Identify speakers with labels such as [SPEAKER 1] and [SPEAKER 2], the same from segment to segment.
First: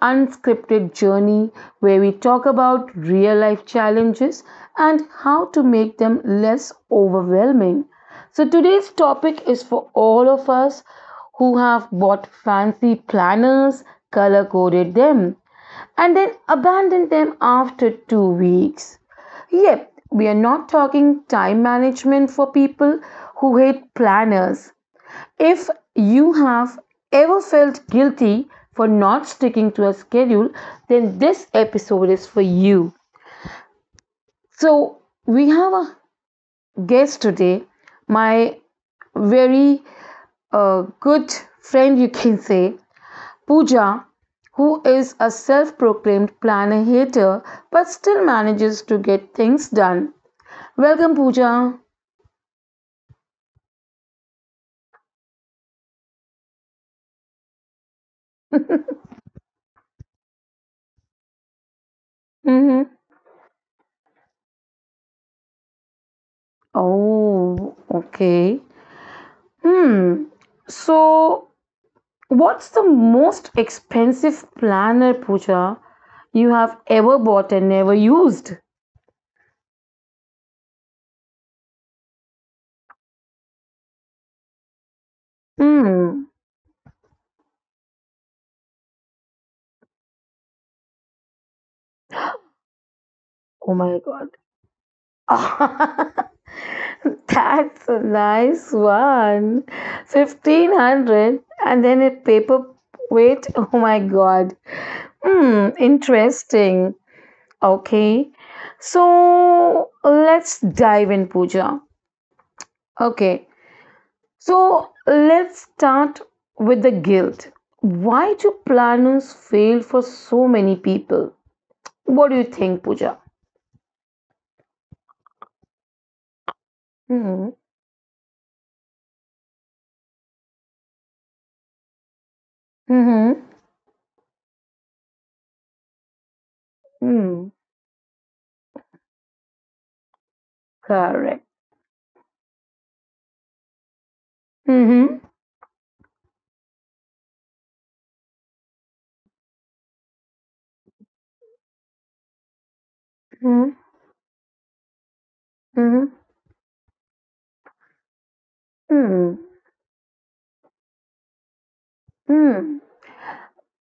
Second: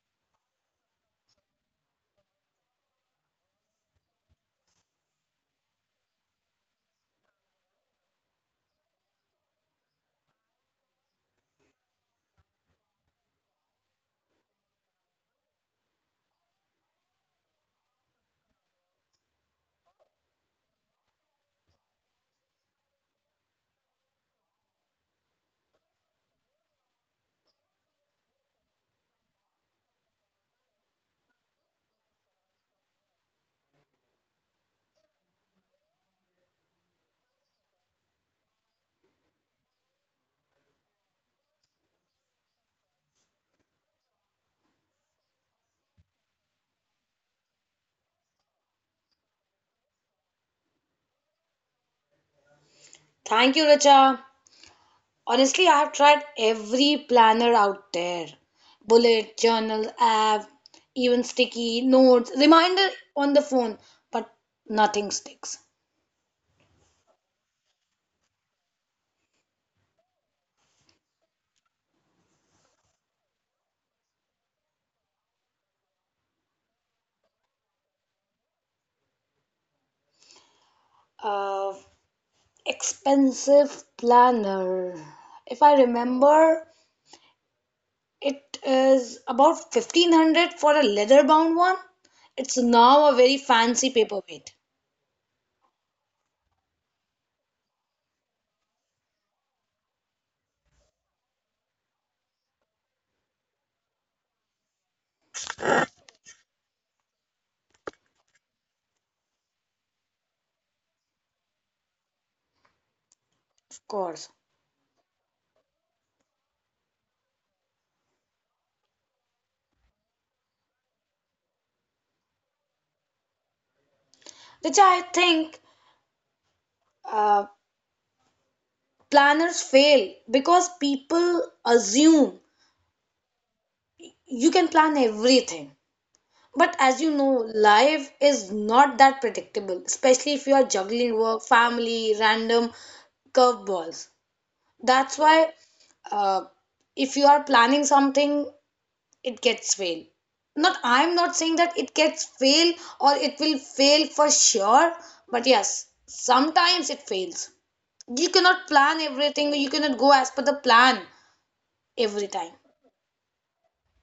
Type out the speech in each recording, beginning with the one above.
[SPEAKER 1] Unscripted Journey, where we talk about real life challenges and how to make them less overwhelming. So, today's topic is for all of us who have bought fancy planners, color coded them, and then abandoned them after 2 weeks. Yep, we are not talking time management for people who hate planners. If you have ever felt guilty for not sticking to a schedule, then this episode is for you. So, we have a guest today, my very good friend, you can say, Pooja, who is a self proclaimed planner hater but still manages to get things done. Welcome, Pooja.
[SPEAKER 2] Thank you, Richa. Honestly, I have tried every planner out there. Bullet, journal, app, even sticky notes, reminder
[SPEAKER 1] Mm-hmm.
[SPEAKER 2] on the phone, but nothing sticks.
[SPEAKER 1] Oh, okay. Hmm. So, what's the most expensive planner, Pooja, you have ever bought and never used?
[SPEAKER 2] Uh, Expensive planner. If I
[SPEAKER 1] Hmm.
[SPEAKER 2] remember, it is about 1500 for a leather bound one. It's now a very
[SPEAKER 1] Oh
[SPEAKER 2] fancy
[SPEAKER 1] my God.
[SPEAKER 2] paperweight,
[SPEAKER 1] That's a nice one. 1500 and then a paper weight. Oh my God. Hmm. Interesting. Okay. So let's dive in, Pooja. Okay.
[SPEAKER 2] of course.
[SPEAKER 1] So let's start with the guilt. Why do planners fail for so many people? What do you think, Pooja?
[SPEAKER 2] Richa, I think uh,
[SPEAKER 1] Hmm.
[SPEAKER 2] planners fail because people assume
[SPEAKER 1] Hmm.
[SPEAKER 2] you can plan everything. But as you know,
[SPEAKER 1] Hmm.
[SPEAKER 2] life is not that predictable, especially if you are juggling work,
[SPEAKER 1] Correct.
[SPEAKER 2] family, random curveballs. That's
[SPEAKER 1] Hmm.
[SPEAKER 2] why uh, if you are planning something, it gets fail. Not I'm not saying that it gets fail or it will
[SPEAKER 1] Hmm.
[SPEAKER 2] fail for sure, but yes,
[SPEAKER 1] Hmm.
[SPEAKER 2] sometimes it fails. You cannot plan
[SPEAKER 1] Hmm.
[SPEAKER 2] everything, you cannot go as per the plan every time.
[SPEAKER 1] Hmm.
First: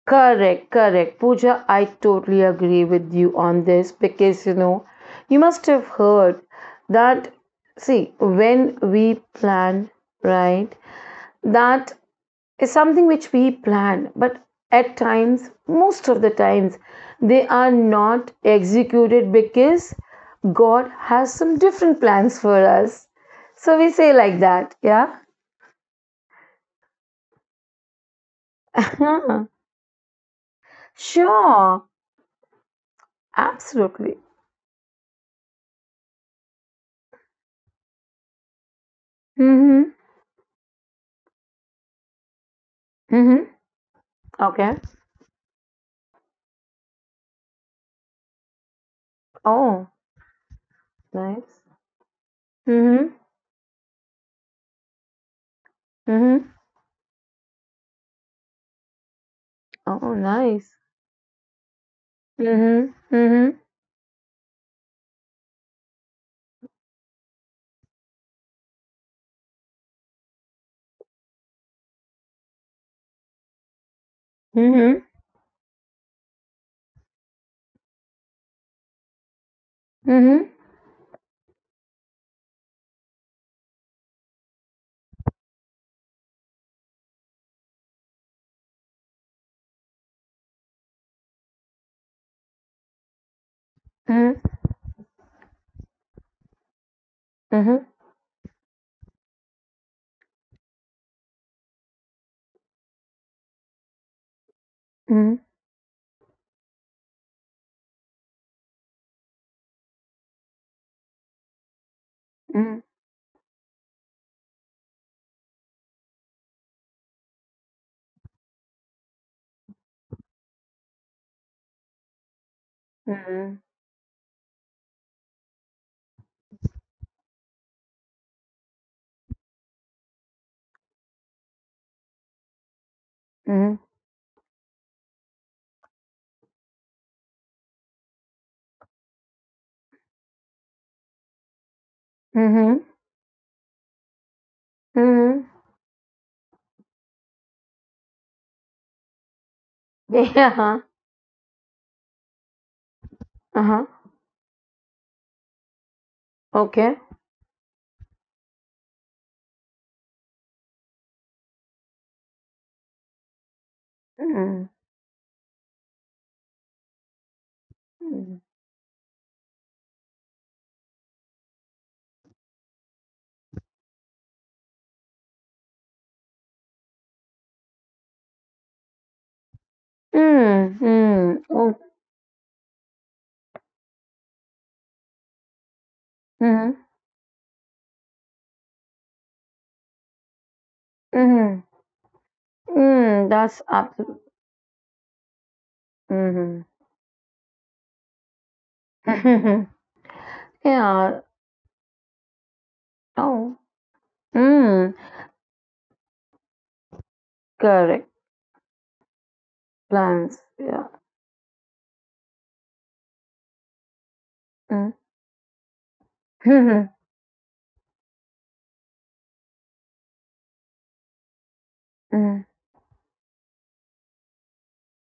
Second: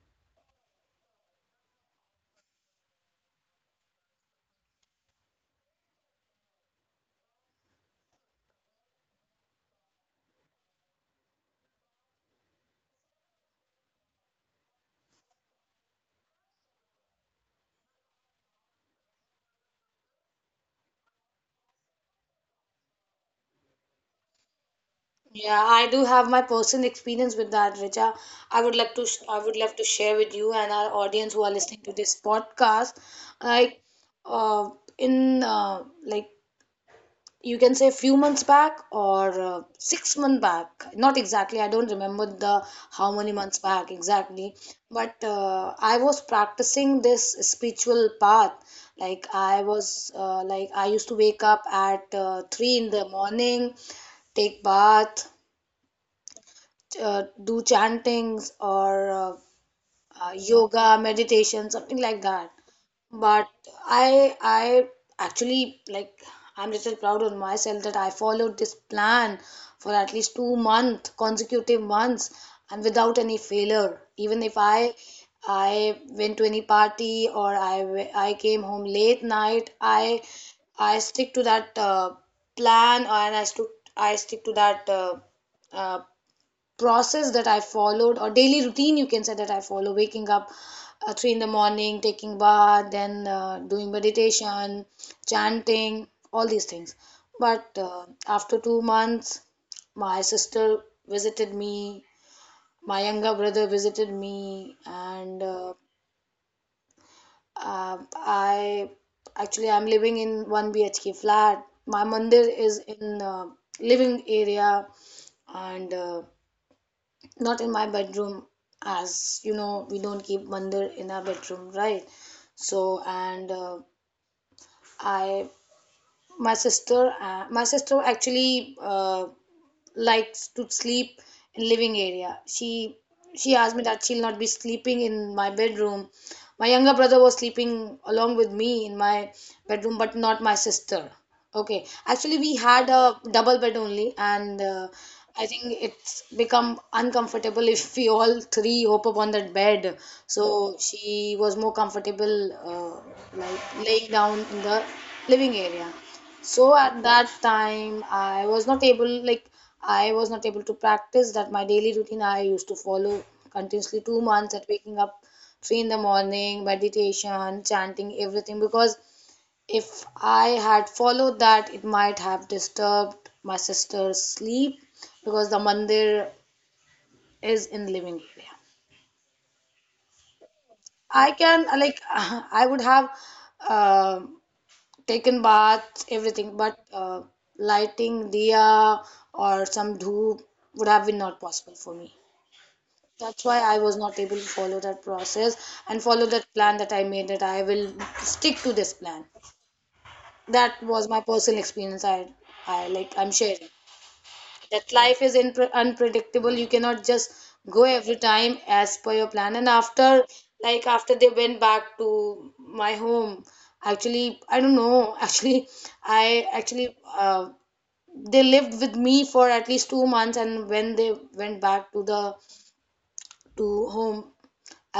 [SPEAKER 1] Correct. Correct. Pooja, I totally agree with you on this because you know, you must have heard that. See, when we plan, right, that is something which we plan, but at times, most of the times, they are not executed because God has some different plans for us. So we say like that, yeah?
[SPEAKER 2] Yeah, I do have my personal experience with that, Richa. I would like to I would love to share with you and our audience who are listening
[SPEAKER 1] Sure,
[SPEAKER 2] to this podcast. Like,
[SPEAKER 1] absolutely.
[SPEAKER 2] uh, in like you can say few months back or
[SPEAKER 1] Mm
[SPEAKER 2] 6 months back, not exactly. I don't remember the how
[SPEAKER 1] hmm. Mm
[SPEAKER 2] many
[SPEAKER 1] hmm.
[SPEAKER 2] months back exactly,
[SPEAKER 1] Okay.
[SPEAKER 2] but I was practicing this spiritual path. Like I
[SPEAKER 1] Oh,
[SPEAKER 2] was like I used to wake
[SPEAKER 1] nice.
[SPEAKER 2] up at 3 in the
[SPEAKER 1] Mm
[SPEAKER 2] morning, take bath,
[SPEAKER 1] hmm. Mm hmm.
[SPEAKER 2] do chantings or
[SPEAKER 1] Oh, nice.
[SPEAKER 2] yoga, meditation, something like that.
[SPEAKER 1] Mm hmm.
[SPEAKER 2] But
[SPEAKER 1] Mm
[SPEAKER 2] I actually, like, I'm little proud on myself that I followed this plan for at least 2 month consecutive months and without any failure. Even if
[SPEAKER 1] hmm.
[SPEAKER 2] I
[SPEAKER 1] Mm
[SPEAKER 2] I went to any party or I I came home late night, I
[SPEAKER 1] hmm.
[SPEAKER 2] I stick to that plan and I stick, I stick to that uh, process that I followed, or daily routine you can say, that I follow waking up at three in the morning, taking bath, then doing
[SPEAKER 1] Mm
[SPEAKER 2] meditation, chanting, all these things. But
[SPEAKER 1] hmm. Mm
[SPEAKER 2] after 2 months my sister visited me, my younger brother visited me,
[SPEAKER 1] hmm.
[SPEAKER 2] and I, actually I'm living in 1 BHK flat. My mandir
[SPEAKER 1] Mm hmm.
[SPEAKER 2] is
[SPEAKER 1] Mm
[SPEAKER 2] in living area and not in my bedroom. As you know, we don't keep mandir in our bedroom, right? So
[SPEAKER 1] hmm. Mm
[SPEAKER 2] and
[SPEAKER 1] hmm.
[SPEAKER 2] I my sister, my sister actually likes to sleep in living area. She asked
[SPEAKER 1] Mm
[SPEAKER 2] me that she'll not be sleeping in my bedroom. My younger brother was sleeping along with me in my bedroom, but not my sister. Okay, actually we
[SPEAKER 1] hmm.
[SPEAKER 2] had a double bed only, and
[SPEAKER 1] Mm
[SPEAKER 2] I
[SPEAKER 1] hmm.
[SPEAKER 2] think it's become uncomfortable if we all three hope upon that bed.
[SPEAKER 1] Yeah,
[SPEAKER 2] So
[SPEAKER 1] uh-huh,
[SPEAKER 2] she was more comfortable,
[SPEAKER 1] uh-huh.
[SPEAKER 2] like laying down in the living area. So
[SPEAKER 1] Okay.
[SPEAKER 2] at that time, I was not able, like, I was not able to practice that, my daily routine I used to follow continuously 2 months,
[SPEAKER 1] Mm.
[SPEAKER 2] at waking up 3 in the morning, meditation, chanting,
[SPEAKER 1] Mm.
[SPEAKER 2] everything. Because if I had followed that, it might have disturbed my sister's sleep because the mandir is in the living area.
[SPEAKER 1] Mm. Mm.
[SPEAKER 2] I can,
[SPEAKER 1] Oh,
[SPEAKER 2] like, I would have um taken baths, everything,
[SPEAKER 1] mm.
[SPEAKER 2] but lighting diya or some dhoop would have been not
[SPEAKER 1] Mm.
[SPEAKER 2] possible for me.
[SPEAKER 1] Mm.
[SPEAKER 2] That's
[SPEAKER 1] That's
[SPEAKER 2] why I was
[SPEAKER 1] absolutely.
[SPEAKER 2] not able to follow that process and follow that
[SPEAKER 1] Mm.
[SPEAKER 2] plan that I made, that I will stick to this plan. That was
[SPEAKER 1] Yeah.
[SPEAKER 2] my personal experience. I like, I'm
[SPEAKER 1] Oh.
[SPEAKER 2] sharing
[SPEAKER 1] Mm.
[SPEAKER 2] that life is unpredictable. You cannot just go
[SPEAKER 1] Correct.
[SPEAKER 2] every time as per your plan. And after,
[SPEAKER 1] Plans. Yeah.
[SPEAKER 2] like after they went back to my home, actually I don't
[SPEAKER 1] Mm.
[SPEAKER 2] know, actually I
[SPEAKER 1] Mm.
[SPEAKER 2] actually they lived with me for at least 2 months, and when they went back to the,
[SPEAKER 1] Mm.
[SPEAKER 2] to home,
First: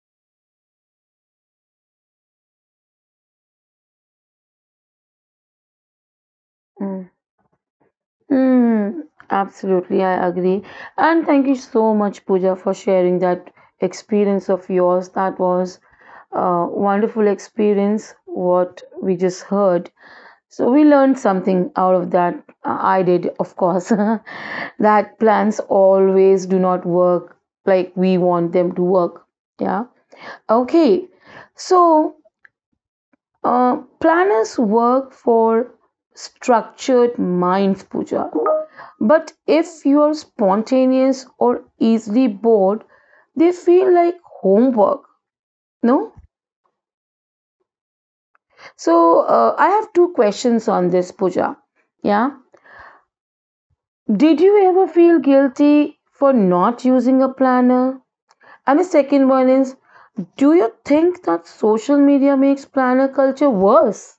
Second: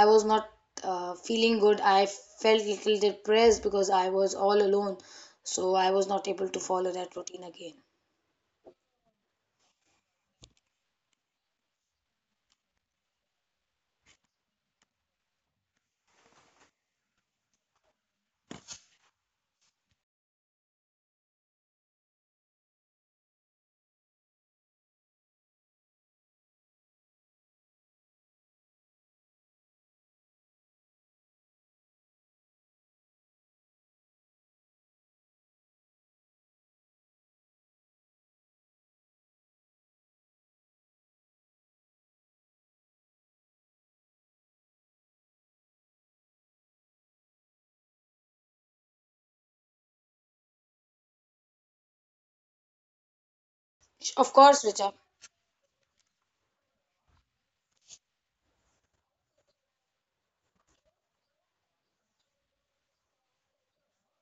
[SPEAKER 2] I was not feeling good. I felt little depressed because I was all alone, so I was not able to follow that routine again.
[SPEAKER 1] Mm. Absolutely, I agree. And thank you so much, Pooja, for sharing that experience of yours. That was a wonderful experience, what we just heard. So we learned something out of that. I did, of course, that plans always do not work like we want them to work. Yeah. Okay. So planners work for structured minds, Pooja. But if you are spontaneous or easily bored, they feel like homework. No? So I have two questions on this, Pooja. Yeah.
[SPEAKER 2] Of
[SPEAKER 1] Did
[SPEAKER 2] course,
[SPEAKER 1] you ever
[SPEAKER 2] Richa.
[SPEAKER 1] feel guilty for not using a planner? And the second one is, do you think that social media makes planner culture worse?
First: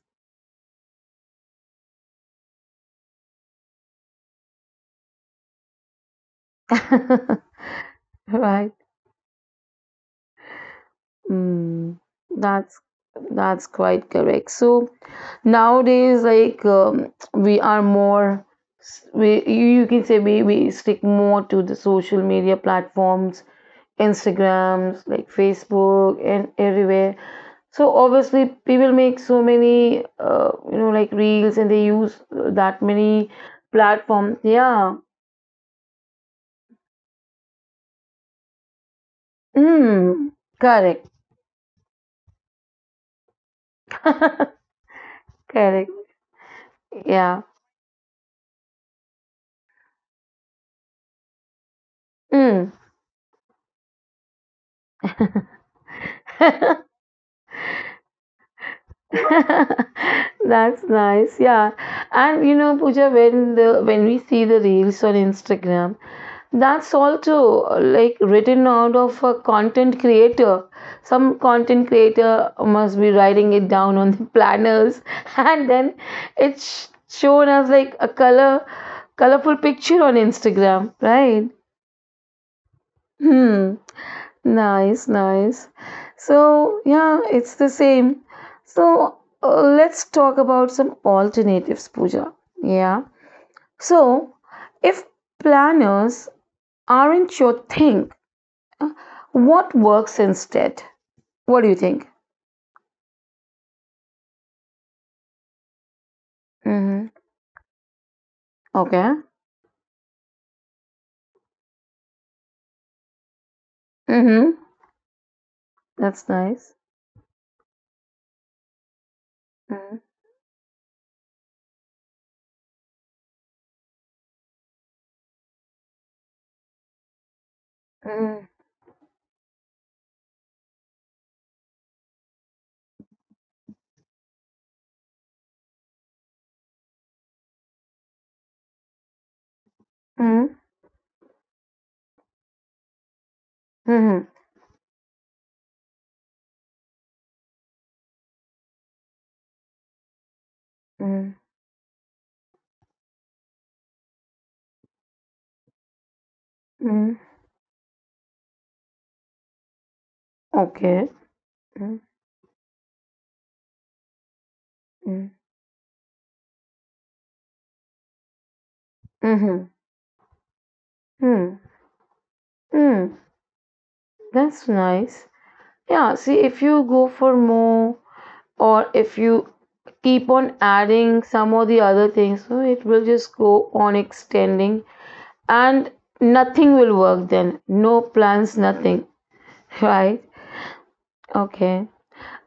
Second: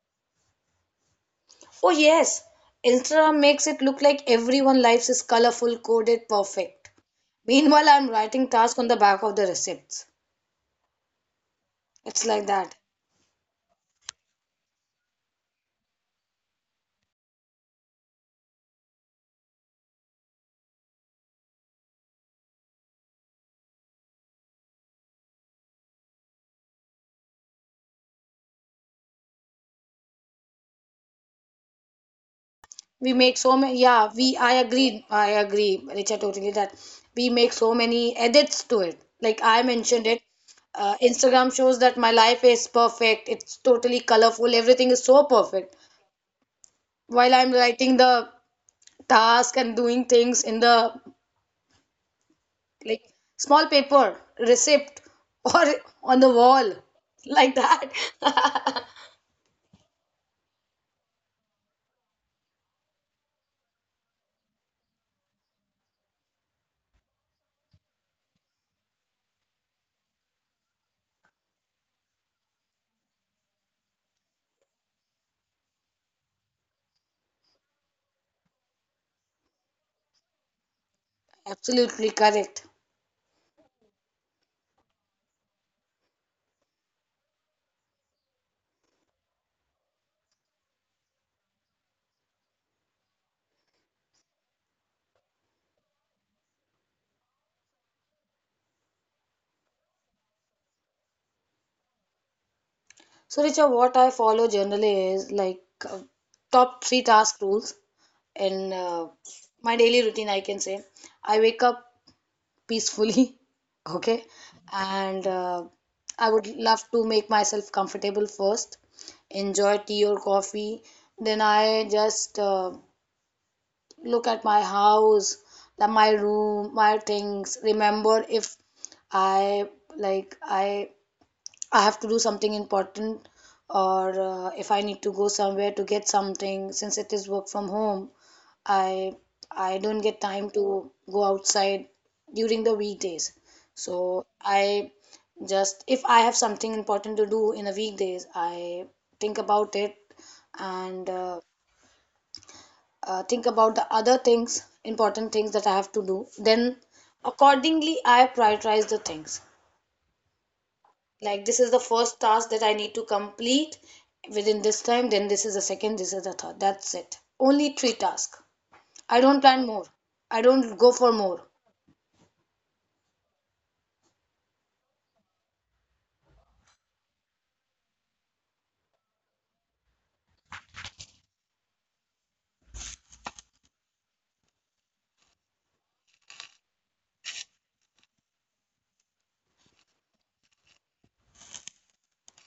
[SPEAKER 2] Oh, yes. Instagram makes it look like everyone's life is colorful, coded, perfect.
[SPEAKER 1] Right.
[SPEAKER 2] Meanwhile, I'm writing tasks on the back of the receipts.
[SPEAKER 1] Mm,
[SPEAKER 2] It's like that.
[SPEAKER 1] that's that's quite correct. So nowadays, like we are more, you can say we stick more to the social media platforms, Instagrams, like Facebook, and everywhere. So obviously, people make so many, you know, like reels, and they use that
[SPEAKER 2] We
[SPEAKER 1] many
[SPEAKER 2] make so many, yeah,
[SPEAKER 1] platforms.
[SPEAKER 2] we,
[SPEAKER 1] Yeah.
[SPEAKER 2] I agree, Richa, totally, that we make so many edits to it. Like I mentioned it,
[SPEAKER 1] Mm. Correct.
[SPEAKER 2] Instagram shows that my life is perfect, it's totally colorful, everything is so perfect.
[SPEAKER 1] Correct.
[SPEAKER 2] While
[SPEAKER 1] Yeah.
[SPEAKER 2] I'm writing the task and doing things in the,
[SPEAKER 1] Mm.
[SPEAKER 2] like, small paper receipt or on the wall like that.
[SPEAKER 1] That's nice. Yeah. And you know, Pooja, when the when we see the reels on Instagram, that's also like written out of a content creator. Some content creator must be writing it down on the planners, and then it's shown as like a colorful picture on Instagram, right?
[SPEAKER 2] Absolutely correct.
[SPEAKER 1] Hmm. Nice, nice. So yeah, it's the same. So let's talk about some alternatives, Pooja. Yeah. So if planners aren't your thing, Uh, what works instead? What do you think?
[SPEAKER 2] So Richard, what I follow generally is like, uh, top three
[SPEAKER 1] Mm-hmm.
[SPEAKER 2] task rules in
[SPEAKER 1] Okay.
[SPEAKER 2] my daily routine, I can say. I wake up peacefully, okay,
[SPEAKER 1] Mm-hmm.
[SPEAKER 2] and I
[SPEAKER 1] That's
[SPEAKER 2] would
[SPEAKER 1] nice.
[SPEAKER 2] love to make myself comfortable first, enjoy
[SPEAKER 1] Mm-hmm.
[SPEAKER 2] tea or coffee. Then I just look at my house, the, my room, my things, remember if I like I have to do something important, or if I need to go somewhere to get something. Since it is work from home, i I don't get time
[SPEAKER 1] Mm-hmm.
[SPEAKER 2] to go outside during the weekdays. So
[SPEAKER 1] Mm-hmm.
[SPEAKER 2] I just, if I have something important to do in the weekdays, I think about it and think about the other things, important things that I have to do. Then
[SPEAKER 1] Mm-hmm.
[SPEAKER 2] accordingly I prioritize the things.
[SPEAKER 1] Okay.
[SPEAKER 2] Like, this is the first task that I need to complete within this time,
[SPEAKER 1] Mm-hmm.
[SPEAKER 2] then this is the second, this is the third. That's it, only three tasks. I don't plan
[SPEAKER 1] Mm-hmm.
[SPEAKER 2] more, I don't go for more.
[SPEAKER 1] Mm-hmm. That's nice. Yeah, see, if you go for more or if you keep on adding some or the other things, so it will just go on extending and nothing will work then. No plans, nothing. Right? Okay.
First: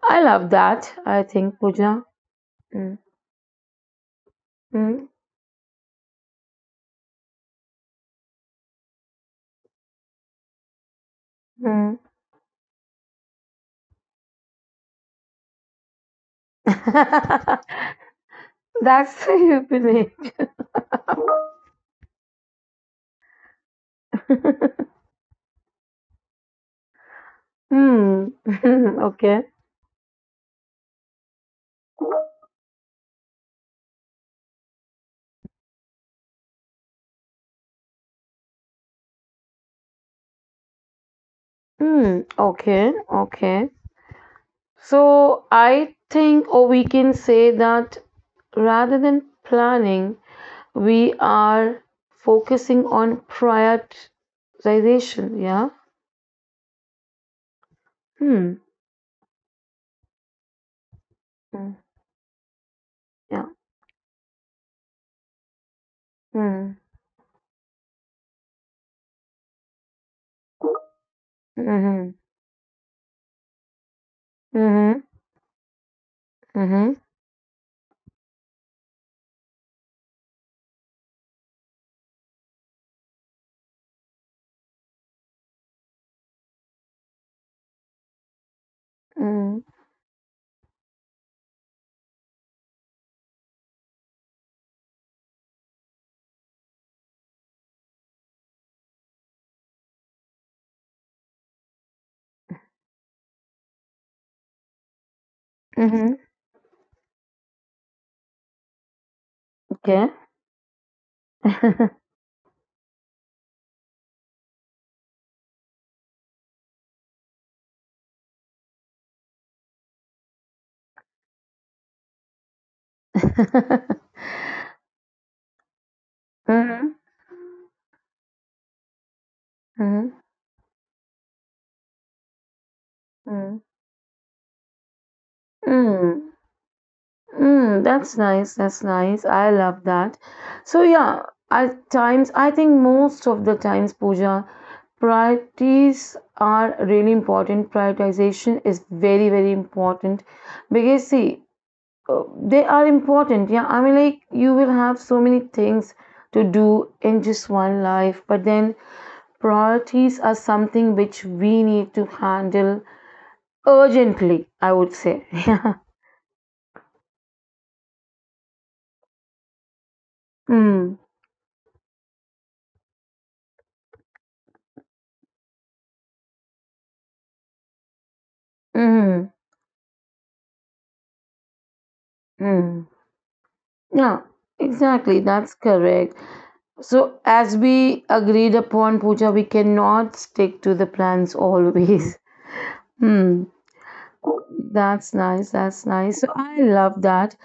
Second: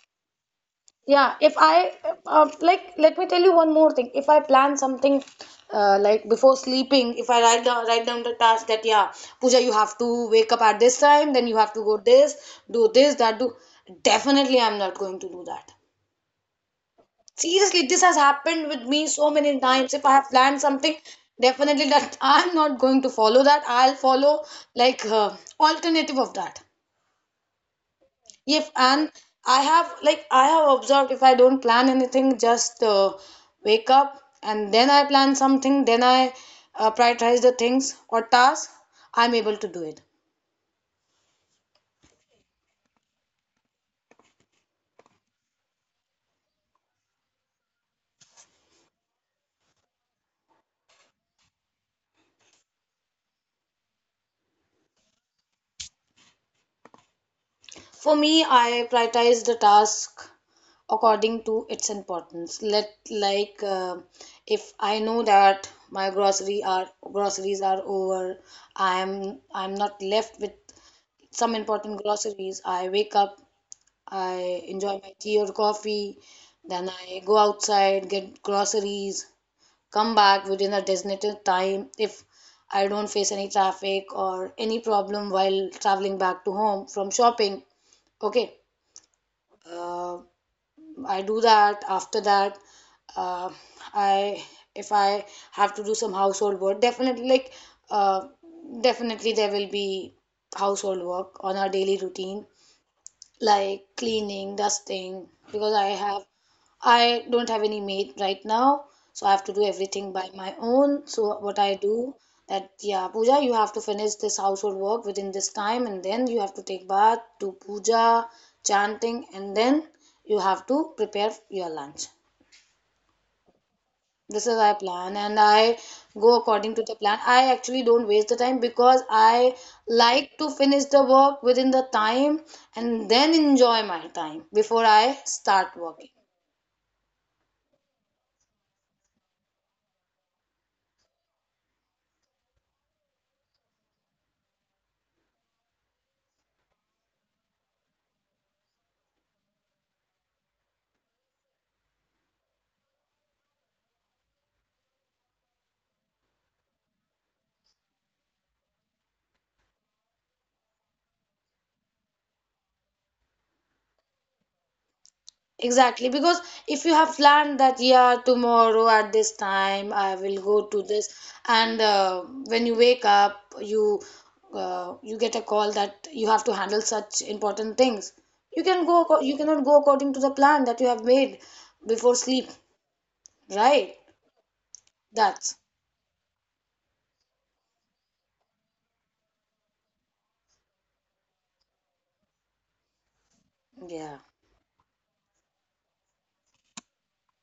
[SPEAKER 1] I love that, I
[SPEAKER 2] Yeah, if
[SPEAKER 1] think,
[SPEAKER 2] I
[SPEAKER 1] Pooja.
[SPEAKER 2] like,
[SPEAKER 1] Mm,
[SPEAKER 2] let me tell you one more thing. If I plan
[SPEAKER 1] mm,
[SPEAKER 2] something like before sleeping, if I write down the task that yeah, Pooja, you have to wake up at this time, then you have to go
[SPEAKER 1] mm.
[SPEAKER 2] this, do this, that, do. Definitely, I'm not going to do that. Seriously, this has happened with me
[SPEAKER 1] That's
[SPEAKER 2] so many
[SPEAKER 1] the
[SPEAKER 2] times. If I have
[SPEAKER 1] unique.
[SPEAKER 2] planned something, definitely that I'm not going to follow that. I'll follow, like, alternative of that.
[SPEAKER 1] Hmm.
[SPEAKER 2] If and
[SPEAKER 1] Okay.
[SPEAKER 2] I have, like, I have observed, if I don't plan anything, just wake up and then I plan something, then I prioritize the things or tasks, I'm able to do it.
[SPEAKER 1] Hmm. Okay. Okay. So I think, or we can say that rather than planning, we are focusing on prioritization. Yeah.
[SPEAKER 2] For me,
[SPEAKER 1] Hmm.
[SPEAKER 2] I prioritize the task according to
[SPEAKER 1] Mm,
[SPEAKER 2] its importance. Let,
[SPEAKER 1] yeah.
[SPEAKER 2] like, if I know that my grocery
[SPEAKER 1] Hmm.
[SPEAKER 2] are groceries are over, I'm not left with some important
[SPEAKER 1] Mm-hmm.
[SPEAKER 2] groceries. I wake up, I enjoy
[SPEAKER 1] Mm-hmm.
[SPEAKER 2] my tea or coffee. Then
[SPEAKER 1] Mm-hmm.
[SPEAKER 2] I go outside, get groceries, come back within a designated time if I don't face any traffic or any problem while traveling back to home from shopping. Okay,
[SPEAKER 1] Mm-hmm.
[SPEAKER 2] uh, I do that. After that, uh, I if I have to do some household work, definitely, like, uh, definitely there will be household work on our daily routine, like cleaning, dusting, because I
[SPEAKER 1] Mm-hmm.
[SPEAKER 2] have I don't have any maid right now, so I have to do
[SPEAKER 1] Okay.
[SPEAKER 2] everything by my own. So what I do, that yeah, Puja, you have to finish this household work within this time, and then you have to take bath, do puja, chanting, and then you have to prepare your lunch.
[SPEAKER 1] Mhm,
[SPEAKER 2] This is my plan, and I go according to the plan. I actually don't waste the time because I
[SPEAKER 1] mhm,
[SPEAKER 2] like to finish the work within the time and then
[SPEAKER 1] mm.
[SPEAKER 2] enjoy my time before I start working.
[SPEAKER 1] Mm, mm, that's nice. That's nice. I love that. So yeah, at times I think most of the times, Pooja, priorities are really important. Prioritization is very, very important because see, uh, they are important. Yeah, I mean, like you will have so many things to do in just one life, but then priorities are something which we need to handle urgently, I would say. Yeah.
[SPEAKER 2] Exactly, because if you have planned that yeah, tomorrow at this time I will go to
[SPEAKER 1] Mm.
[SPEAKER 2] this, and when you wake up, you you get a call that you have to handle such important things, you can go
[SPEAKER 1] Mm.
[SPEAKER 2] you cannot go according to the plan that you have made before sleep.
[SPEAKER 1] Mm.
[SPEAKER 2] Right?
[SPEAKER 1] Yeah. Exactly. That's
[SPEAKER 2] That's,
[SPEAKER 1] correct. So, as we agreed upon, Pooja, we cannot stick to the plans always. Hmm.
[SPEAKER 2] yeah.
[SPEAKER 1] That's nice. That's nice. So, I love that.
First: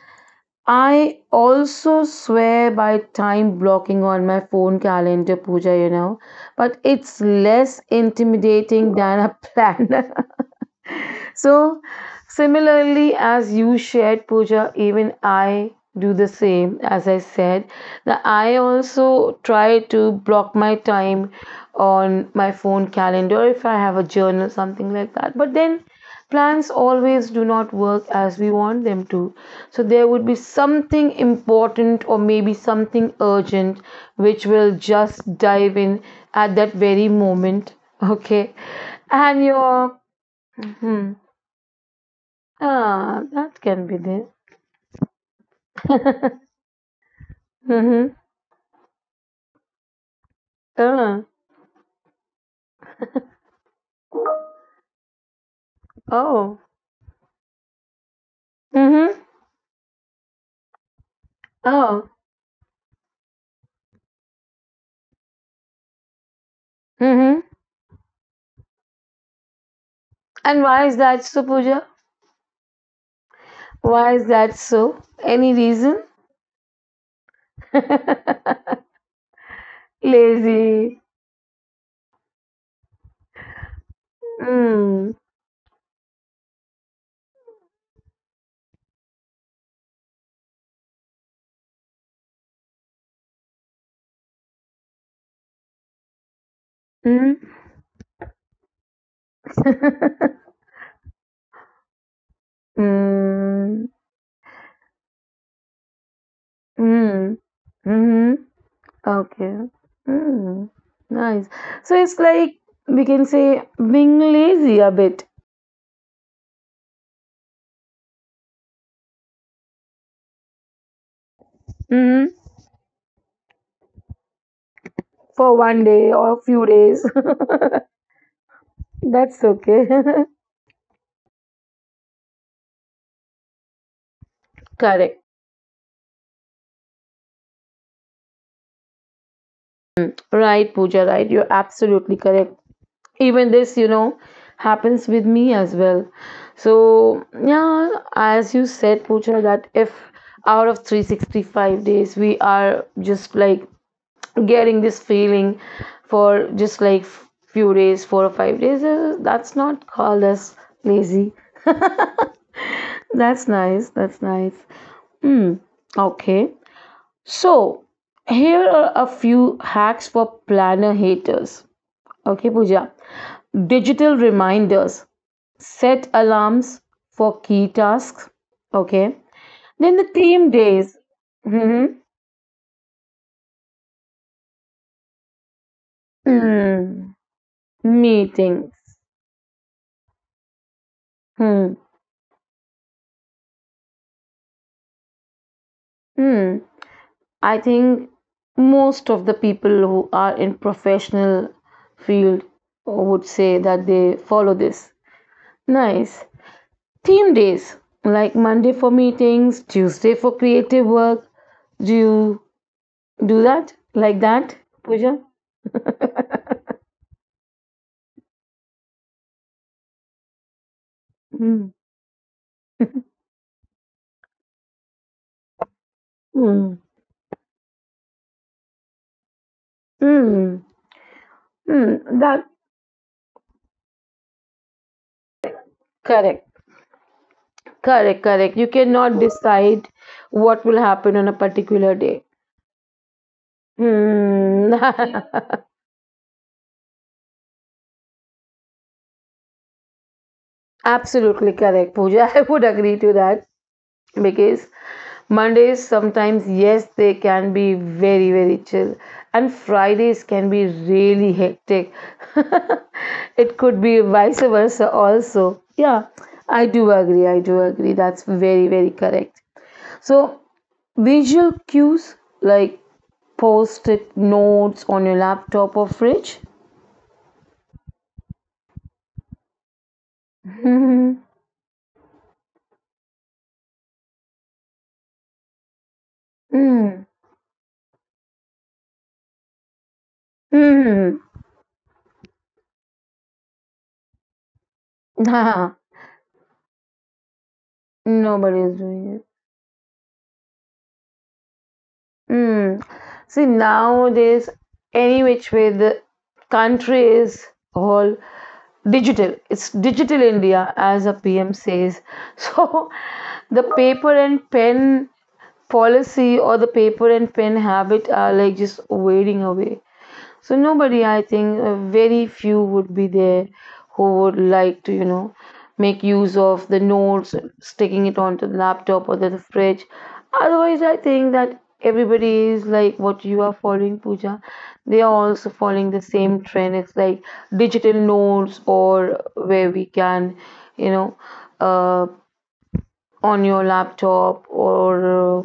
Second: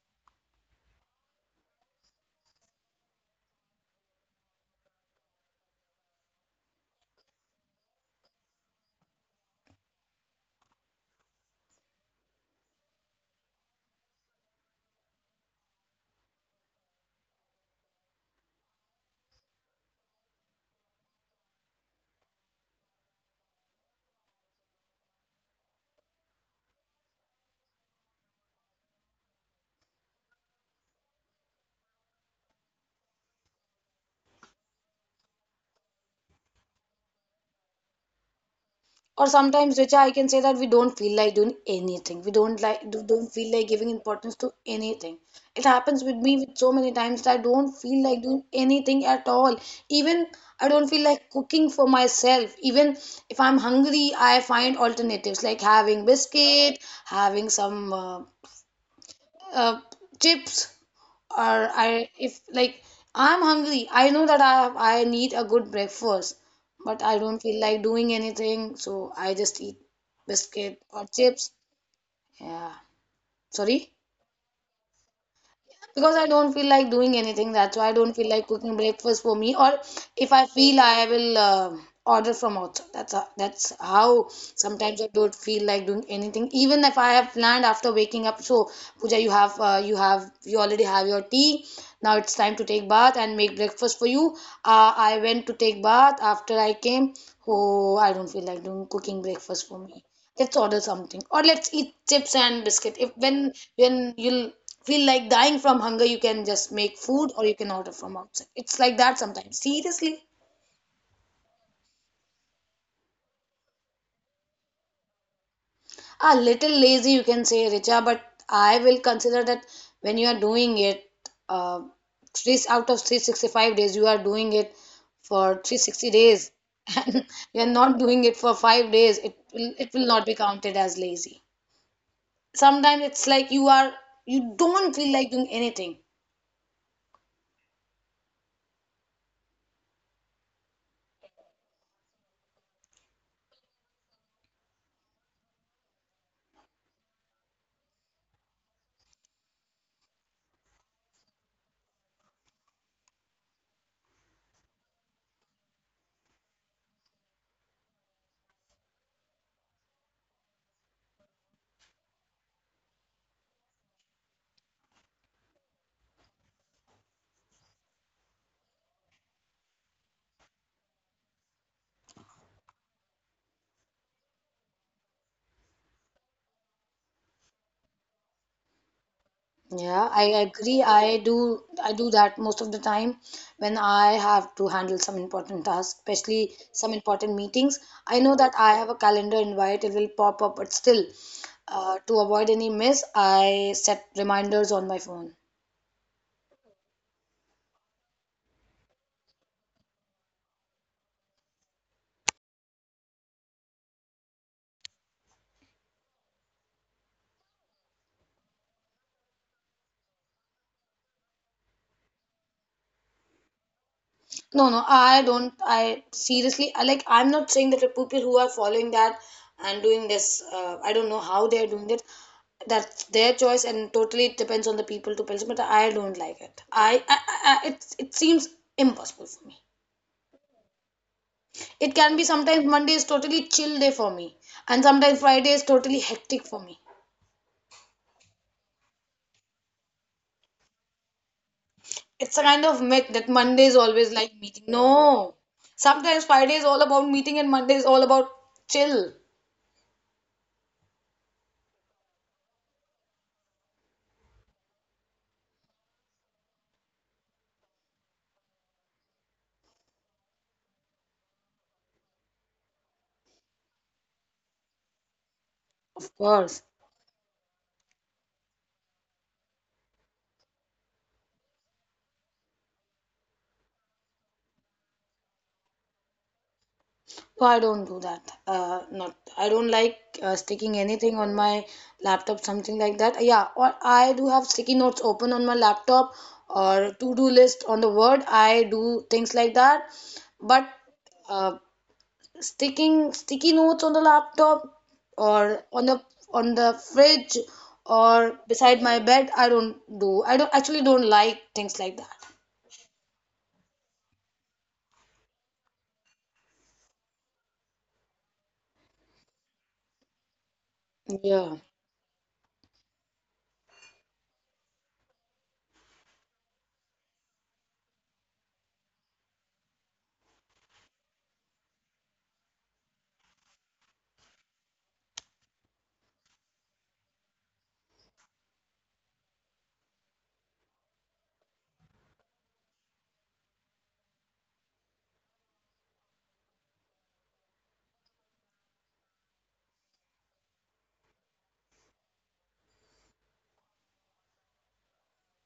[SPEAKER 1] I also swear by time blocking on my phone calendar, Pooja, you know, but it's less intimidating than a planner. So, similarly, as you shared, Pooja, even I do the same. As I said, that I also try to block my time on my phone calendar if I have a journal, something like that. But then plans always do not work as we want them to. So, there would be something important or maybe something urgent which will just dive in at that very moment. Okay.
[SPEAKER 2] Or
[SPEAKER 1] And
[SPEAKER 2] sometimes, Richa,
[SPEAKER 1] your.
[SPEAKER 2] I can say that we don't feel
[SPEAKER 1] Hmm,
[SPEAKER 2] like doing anything. We don't like
[SPEAKER 1] ah,
[SPEAKER 2] don't feel
[SPEAKER 1] that
[SPEAKER 2] like
[SPEAKER 1] can
[SPEAKER 2] giving
[SPEAKER 1] be there.
[SPEAKER 2] importance to anything. It happens with me with so many times that I don't feel
[SPEAKER 1] Mm-hmm.
[SPEAKER 2] like doing anything at all. Even I don't feel
[SPEAKER 1] Uh,
[SPEAKER 2] like cooking for myself. Even if I'm hungry, I find alternatives like having
[SPEAKER 1] oh.
[SPEAKER 2] biscuit, having some
[SPEAKER 1] Mm-hmm.
[SPEAKER 2] uh, chips, or I,
[SPEAKER 1] Oh.
[SPEAKER 2] if, like, I'm hungry, I know that I need a good breakfast, but I don't
[SPEAKER 1] Mm-hmm.
[SPEAKER 2] feel like doing anything, so I just eat
[SPEAKER 1] And
[SPEAKER 2] biscuit
[SPEAKER 1] why is
[SPEAKER 2] or
[SPEAKER 1] that so,
[SPEAKER 2] chips.
[SPEAKER 1] Pooja?
[SPEAKER 2] Yeah, sorry.
[SPEAKER 1] Why is that so? Any reason?
[SPEAKER 2] Because I don't feel like doing anything. That's why I don't feel like cooking breakfast for me. Or if I feel,
[SPEAKER 1] Lazy.
[SPEAKER 2] I will order from outside. That's how sometimes I
[SPEAKER 1] Mm.
[SPEAKER 2] don't feel like doing anything. Even if I have planned after waking up. So Pooja, you have you have, you already have your tea. Now it's time to take bath and make breakfast for you. I went to take bath after I came.
[SPEAKER 1] Mm.
[SPEAKER 2] Oh, I don't feel like doing cooking breakfast for me, let's order something, or let's eat chips and biscuit. If when,
[SPEAKER 1] mm.
[SPEAKER 2] when you'll feel like dying from hunger, you can just make food
[SPEAKER 1] Mm.
[SPEAKER 2] or you can order from
[SPEAKER 1] Mm-hmm.
[SPEAKER 2] outside. It's like that
[SPEAKER 1] Okay.
[SPEAKER 2] sometimes. Seriously,
[SPEAKER 1] Mm. Nice. So it's like we can say being lazy a bit.
[SPEAKER 2] a little lazy, you can say, Richa, but I will consider that when you are doing it, uh,
[SPEAKER 1] Mm-hmm.
[SPEAKER 2] three out of 365 days, you are doing it
[SPEAKER 1] For
[SPEAKER 2] for
[SPEAKER 1] one
[SPEAKER 2] 360
[SPEAKER 1] day or
[SPEAKER 2] days,
[SPEAKER 1] few days.
[SPEAKER 2] and you are not doing it for five days. It
[SPEAKER 1] That's
[SPEAKER 2] will,
[SPEAKER 1] okay.
[SPEAKER 2] it will not be counted as lazy. Sometimes it's like you don't feel
[SPEAKER 1] Correct.
[SPEAKER 2] like doing anything.
[SPEAKER 1] Right, Pooja, right. You're absolutely correct. Even this, you know, happens with me as well. So, yeah, as you said, Pooja, that if out of 365 days we are just like getting this feeling for just like few days, 4 or 5 days, that's not called as lazy. That's nice. That's nice. Hmm. Okay. So, here are a few hacks for planner haters. Okay, Pooja. Digital reminders. Set alarms for key tasks. Okay. Then the
[SPEAKER 2] Yeah, I
[SPEAKER 1] theme
[SPEAKER 2] agree.
[SPEAKER 1] days.
[SPEAKER 2] I do I
[SPEAKER 1] Mm-hmm.
[SPEAKER 2] do that most of the time when I have to handle some important tasks, especially some
[SPEAKER 1] Hmm.
[SPEAKER 2] important meetings.
[SPEAKER 1] Mm.
[SPEAKER 2] I know that
[SPEAKER 1] Meetings.
[SPEAKER 2] I have a calendar invite, it will pop up, but still,
[SPEAKER 1] Hmm.
[SPEAKER 2] to avoid any miss, I set reminders on my phone.
[SPEAKER 1] Hmm. I think most of the people who are in professional field would say that they follow this. Nice. Theme days. Like Monday for meetings, Tuesday for creative work. Do you do that? Like that,
[SPEAKER 2] No, no,
[SPEAKER 1] Pooja?
[SPEAKER 2] I don't. I seriously, I like, I'm not saying that the people who are following that and doing this, I don't know how they
[SPEAKER 1] Hmm.
[SPEAKER 2] are doing it. That's their choice, and totally it depends on the people to person. But I don't like it.
[SPEAKER 1] Hmm.
[SPEAKER 2] It seems impossible for me.
[SPEAKER 1] Hmm.
[SPEAKER 2] It can
[SPEAKER 1] Hmm.
[SPEAKER 2] be
[SPEAKER 1] That
[SPEAKER 2] sometimes Monday is totally chill day for me, and sometimes Friday is totally hectic
[SPEAKER 1] correct,
[SPEAKER 2] for me.
[SPEAKER 1] correct, correct. You cannot decide what will happen on a particular day.
[SPEAKER 2] It's a kind of myth that Monday is always like meeting.
[SPEAKER 1] Hmm.
[SPEAKER 2] No, sometimes Friday is all about meeting, and Monday is all about chill.
[SPEAKER 1] Absolutely correct, Pooja. I would agree to that because Mondays sometimes, yes, they can be very, very chill, and Fridays can be really hectic. It could be vice versa, also. Yeah,
[SPEAKER 2] Of course.
[SPEAKER 1] I do agree. I do agree. That's very, very correct. So, visual cues like post it notes on your laptop or fridge?
[SPEAKER 2] Oh, I don't do that. Not I don't like sticking anything
[SPEAKER 1] Hmm.
[SPEAKER 2] on my laptop, something like that. Yeah, or I do have sticky notes open on my laptop or
[SPEAKER 1] Hmm.
[SPEAKER 2] to-do list on the Word. I do things like that. But
[SPEAKER 1] Mm.
[SPEAKER 2] uh, sticking sticky notes on the laptop or
[SPEAKER 1] Nah,
[SPEAKER 2] on the fridge or
[SPEAKER 1] nobody is
[SPEAKER 2] beside my
[SPEAKER 1] doing it.
[SPEAKER 2] bed, I don't do. I don't actually don't like things like that.
[SPEAKER 1] Hmm. See, nowadays, any which way the country is all digital. It's digital India, as a PM
[SPEAKER 2] Yeah.
[SPEAKER 1] says. So, the paper and pen policy or the paper and pen habit are like just wading away. So nobody, I think, very few would be there who would like to, you know, make use of the notes, sticking it onto the laptop or the fridge. Otherwise, I think that everybody is like what you are following, Pooja. They are also following the same trend. It's like digital notes or where we can, you know, uh, on your laptop or.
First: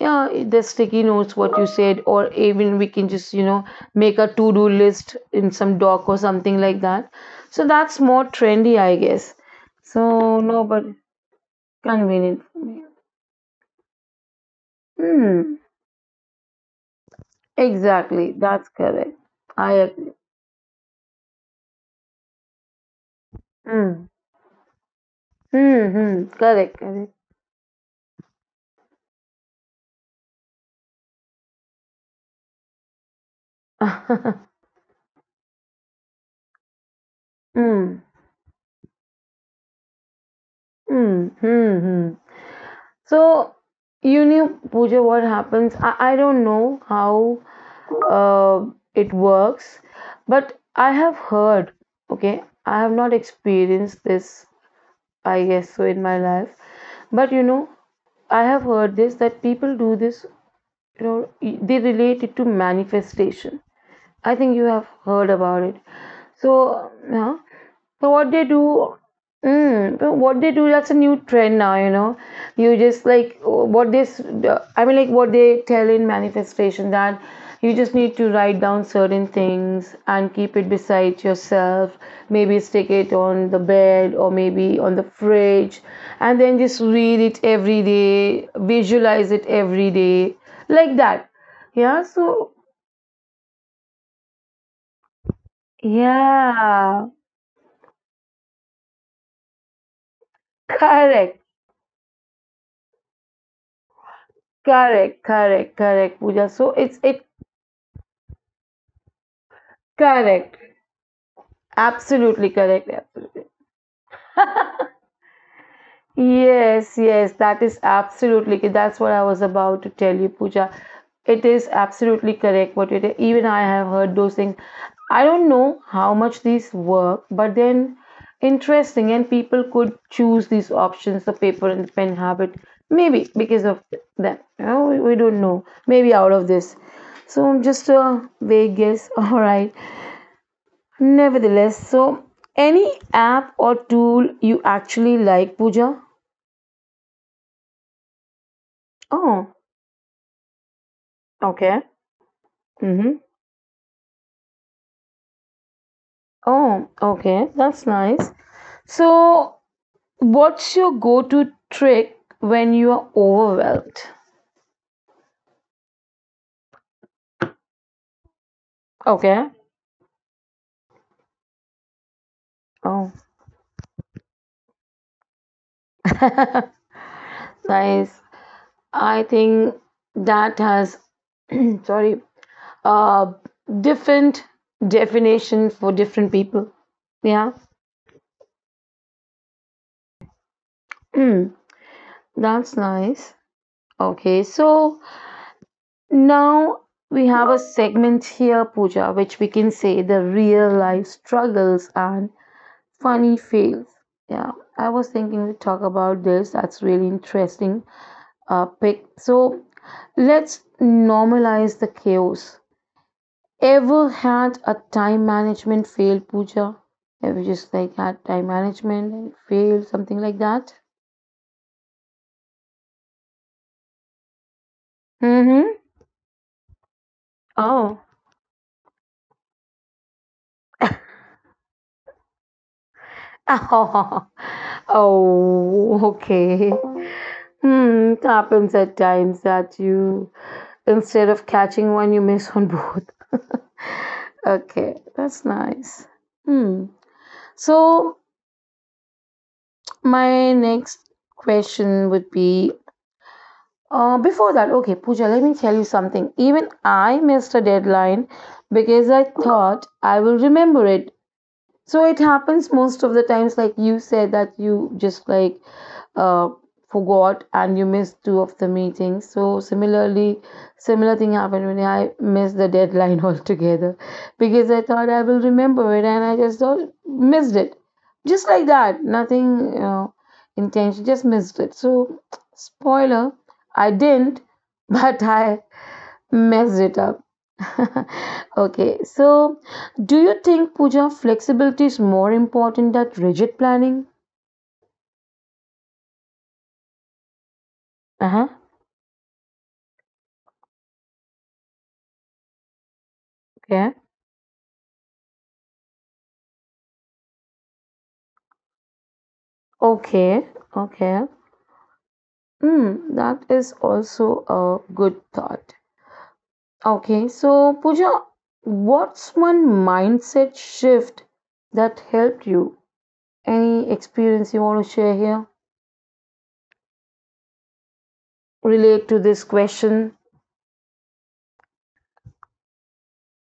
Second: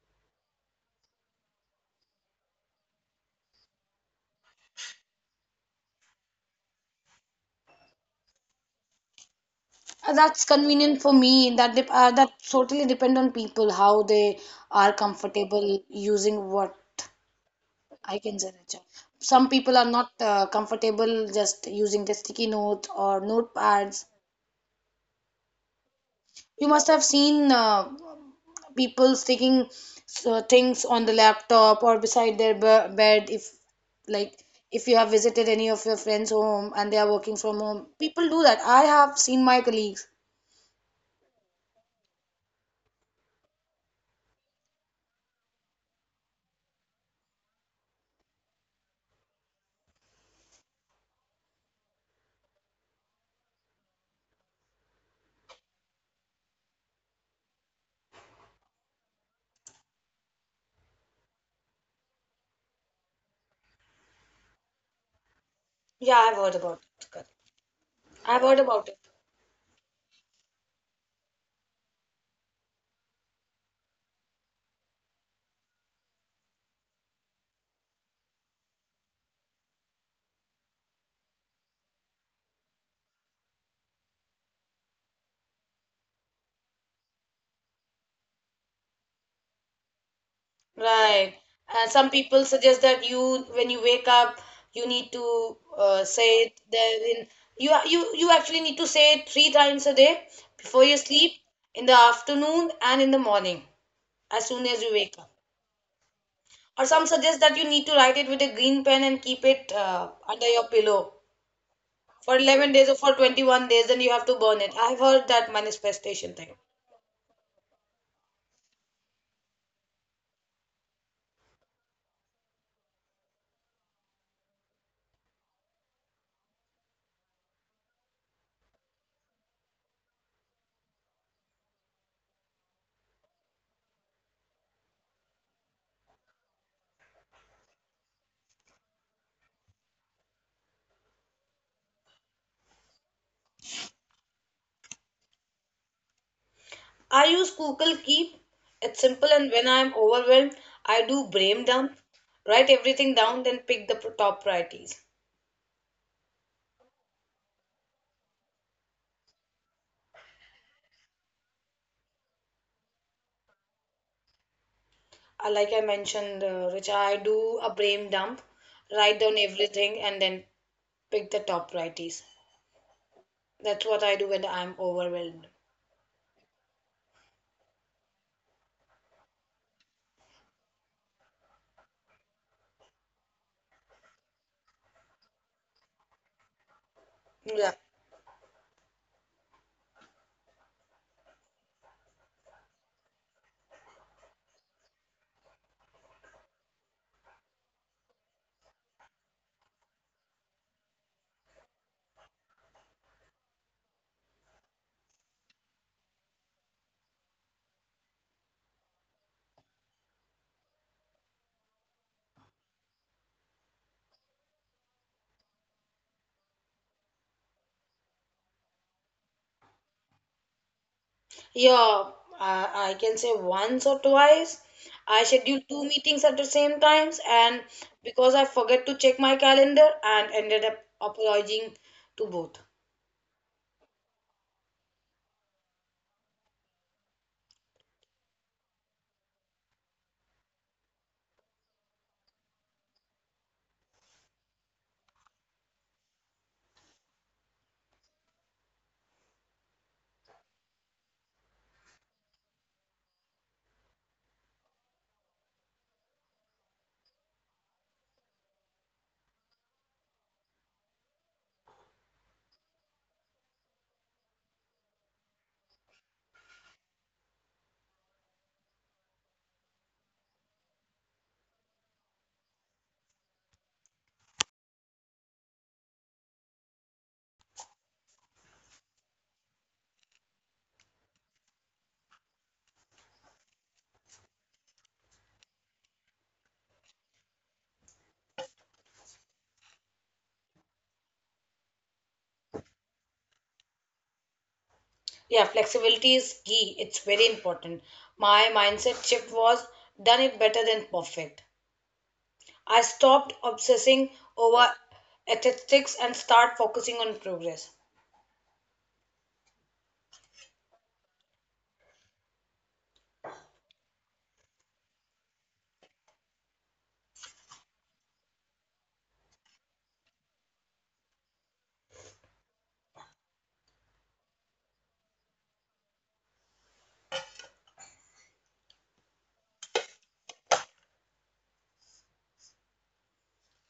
[SPEAKER 1] Yeah, the sticky notes, what you said, or even we can just, you know, make a to do list in some doc or something like that. So that's more trendy, I guess. So,
[SPEAKER 2] That's
[SPEAKER 1] no, but
[SPEAKER 2] convenient for me. That
[SPEAKER 1] convenient for me.
[SPEAKER 2] totally depend on people how they are
[SPEAKER 1] Hmm,
[SPEAKER 2] comfortable using what I
[SPEAKER 1] exactly.
[SPEAKER 2] can
[SPEAKER 1] That's
[SPEAKER 2] suggest.
[SPEAKER 1] correct.
[SPEAKER 2] Some
[SPEAKER 1] I
[SPEAKER 2] people are not
[SPEAKER 1] agree.
[SPEAKER 2] comfortable just using the sticky note or
[SPEAKER 1] Hmm.
[SPEAKER 2] notepads.
[SPEAKER 1] Hmm. Hmm,
[SPEAKER 2] You
[SPEAKER 1] correct.
[SPEAKER 2] must have
[SPEAKER 1] Correct.
[SPEAKER 2] seen people sticking things on the laptop or beside their be bed. Like if you have visited any of your friends' home and they are working from home,
[SPEAKER 1] Hmm.
[SPEAKER 2] people do that. I have seen my colleagues.
[SPEAKER 1] Hmm. Hmm. Hmm. So, you know, Pooja, what happens? I don't know how uh, it works, but I have heard, okay, I have not experienced this, I guess so in my life, but you know, I have heard this that people do this. You know, they relate it to manifestation. I think you have heard about it.
[SPEAKER 2] Yeah, I've heard about
[SPEAKER 1] So,
[SPEAKER 2] it. Correct.
[SPEAKER 1] yeah. So what
[SPEAKER 2] I've
[SPEAKER 1] they
[SPEAKER 2] heard about
[SPEAKER 1] do,
[SPEAKER 2] it.
[SPEAKER 1] mm, but what they do, that's a new trend now, you know. You just like I mean, like what they tell in manifestation that you just need to write down certain things and keep it beside yourself. Maybe stick it on the bed or maybe on the fridge, and then just read it every day, visualize it every day, like that.
[SPEAKER 2] Right. And
[SPEAKER 1] Yeah.
[SPEAKER 2] some people
[SPEAKER 1] So,
[SPEAKER 2] suggest that you, when you wake up, you need to say it.
[SPEAKER 1] yeah.
[SPEAKER 2] Then you actually need to say it three times a day before you sleep,
[SPEAKER 1] Correct,
[SPEAKER 2] in the afternoon, and in the morning, as soon as you wake
[SPEAKER 1] correct,
[SPEAKER 2] up.
[SPEAKER 1] correct, correct, Pooja. So
[SPEAKER 2] Or
[SPEAKER 1] it's
[SPEAKER 2] some
[SPEAKER 1] it
[SPEAKER 2] suggest that you need to write it with a green pen and keep it under
[SPEAKER 1] correct.
[SPEAKER 2] your pillow for
[SPEAKER 1] Absolutely
[SPEAKER 2] 11
[SPEAKER 1] correct.
[SPEAKER 2] days or for
[SPEAKER 1] Absolutely.
[SPEAKER 2] 21 days, then you have to burn it. I've heard that manifestation thing.
[SPEAKER 1] Yes, yes, that is absolutely that's what I was about to tell you, Pooja. It is absolutely correct what you did. Even I have heard those things. I don't know how much these work, but then interesting, and people could choose these options, the paper and pen habit, maybe because of them. You know, we don't know. Maybe out of this. So just a vague guess. All right. Nevertheless, so any app or tool you actually like, Pooja?
[SPEAKER 2] I use Google Keep. It's simple, and
[SPEAKER 1] Oh,
[SPEAKER 2] when I'm overwhelmed, I do brain
[SPEAKER 1] okay.
[SPEAKER 2] dump, write
[SPEAKER 1] Mm-hmm.
[SPEAKER 2] everything down, then pick the top priorities.
[SPEAKER 1] Oh, okay. That's nice. So, what's your go to trick when you are overwhelmed?
[SPEAKER 2] Like I mentioned, Richa, I do a brain dump, write down
[SPEAKER 1] Okay.
[SPEAKER 2] everything, and then pick the top priorities.
[SPEAKER 1] Oh,
[SPEAKER 2] That's what I do when I'm overwhelmed.
[SPEAKER 1] nice. I think that has, sorry, uh, different definition for different people. Yeah.
[SPEAKER 2] Yeah,
[SPEAKER 1] Mm, that's nice. Okay. So, now we have a segment here, Pooja, which we can say the real life struggles and funny fails. Yeah, I was thinking to talk about this. That's really interesting. Pick. So let's normalize the chaos. Ever had a time management fail, Pooja? Ever just like had time management and fail, something like that?
[SPEAKER 2] yeah. I can say once or twice. I schedule
[SPEAKER 1] Mm-hmm.
[SPEAKER 2] two meetings at the same times, and
[SPEAKER 1] Oh.
[SPEAKER 2] because I forget to check my calendar, and ended up apologizing to both.
[SPEAKER 1] Oh, okay. Hmm, it happens at times that you, instead of catching one, you miss on both. Okay, that's nice. Hmm. So my next question would be before that, okay, Pooja, let me tell you something. Even I missed a deadline because I thought I will remember it. So it happens most of the times, like you said, that you just like uh, forgot and you missed two of the meetings. So similarly, similar thing happened when I missed the deadline altogether because I thought I will remember it and I just thought, missed it. Just like that, nothing intention, just missed it. So spoiler, I didn't, but I messed it up. Okay, so do you think Pooja flexibility is more important than rigid planning?
[SPEAKER 2] Yeah, flexibility is key. It's very important. My
[SPEAKER 1] Uh huh.
[SPEAKER 2] mindset shift was done it better than perfect. I stopped obsessing
[SPEAKER 1] Okay.
[SPEAKER 2] over statistics and start focusing on progress.
[SPEAKER 1] Okay, okay. Hmm, that is also a good thought. Okay, so Pooja, what's one mindset shift that helped you? Any experience you want to share here? Relate to this question?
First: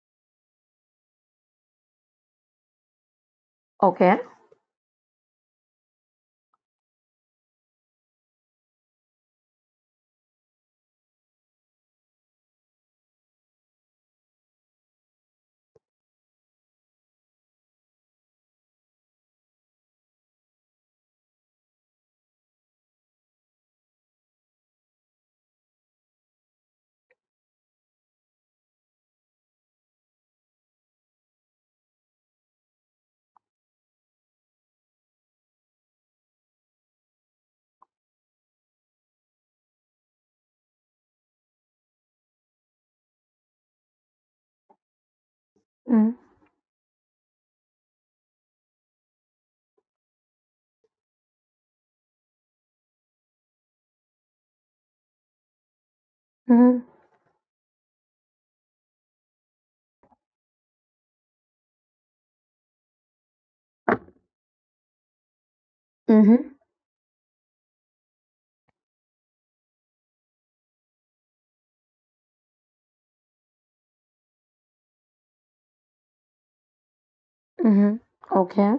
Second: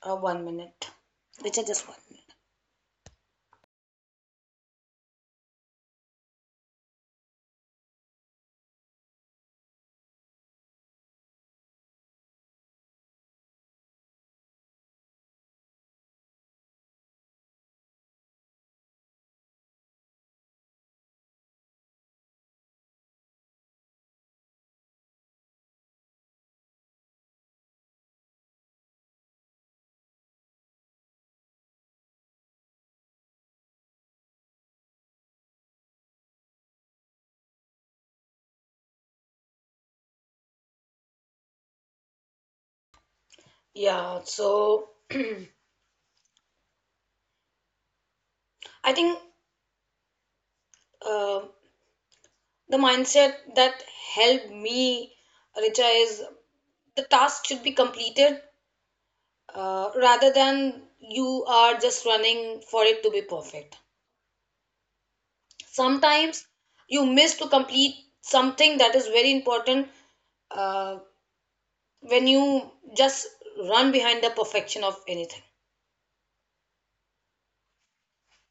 [SPEAKER 2] One minute. Which are just one minute.
[SPEAKER 1] Okay.
[SPEAKER 2] Yeah, so
[SPEAKER 1] Mm-hmm.
[SPEAKER 2] I think uh, the mindset that helped me, Richa, is
[SPEAKER 1] Mm-hmm.
[SPEAKER 2] the task should be completed, rather than you are just running for it to be perfect.
[SPEAKER 1] Mm-hmm.
[SPEAKER 2] Sometimes you miss to complete something that is very important uh, when you just run behind the perfection of anything.
[SPEAKER 1] Mm-hmm. Okay.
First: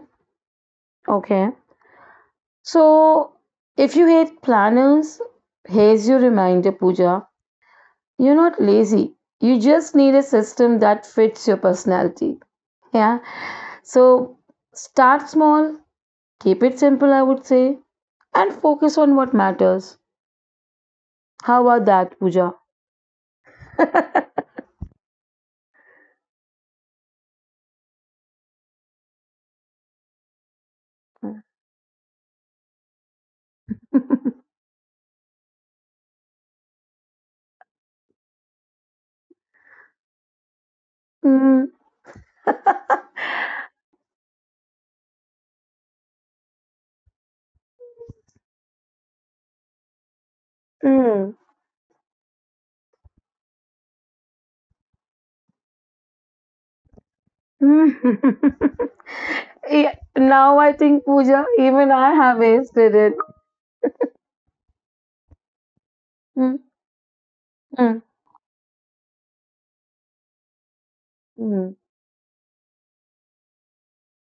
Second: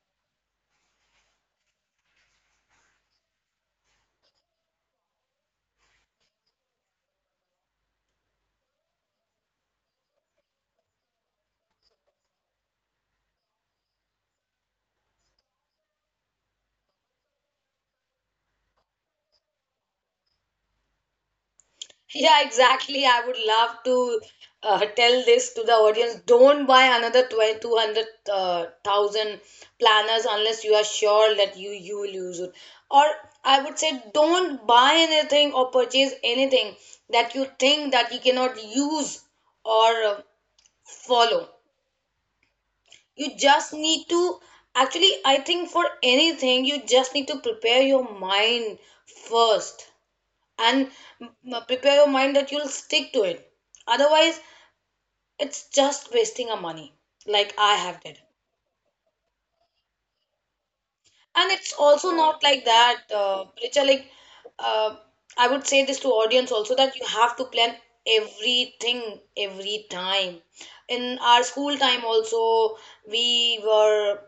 [SPEAKER 1] Okay. So if you hate planners, here's your reminder, Pooja. You're not lazy. You just need a system that fits your personality. Yeah. So start small, keep it simple, I would say, and focus on what matters. How about that,
[SPEAKER 2] Yeah,
[SPEAKER 1] Pooja?
[SPEAKER 2] exactly. I would love to tell this to the audience, don't buy another 2200 thousand planners unless you are sure that you will use it. Or I would say, don't buy anything or purchase anything that you think that you cannot use or follow.
[SPEAKER 1] Mm,
[SPEAKER 2] You just need to Actually, I think for anything you just need to prepare your mind first, and
[SPEAKER 1] mm,
[SPEAKER 2] prepare your mind that you'll stick to it. Otherwise, it's just wasting our money, like I have did.
[SPEAKER 1] mm. Yeah, now I think, Pooja,
[SPEAKER 2] And it's
[SPEAKER 1] even
[SPEAKER 2] also
[SPEAKER 1] I have
[SPEAKER 2] not like
[SPEAKER 1] wasted
[SPEAKER 2] that,
[SPEAKER 1] it.
[SPEAKER 2] Richa. Like, uh, I would say this to audience
[SPEAKER 1] Mm,
[SPEAKER 2] also that you have to plan
[SPEAKER 1] mm,
[SPEAKER 2] everything every time. In our school
[SPEAKER 1] mm,
[SPEAKER 2] time also, we were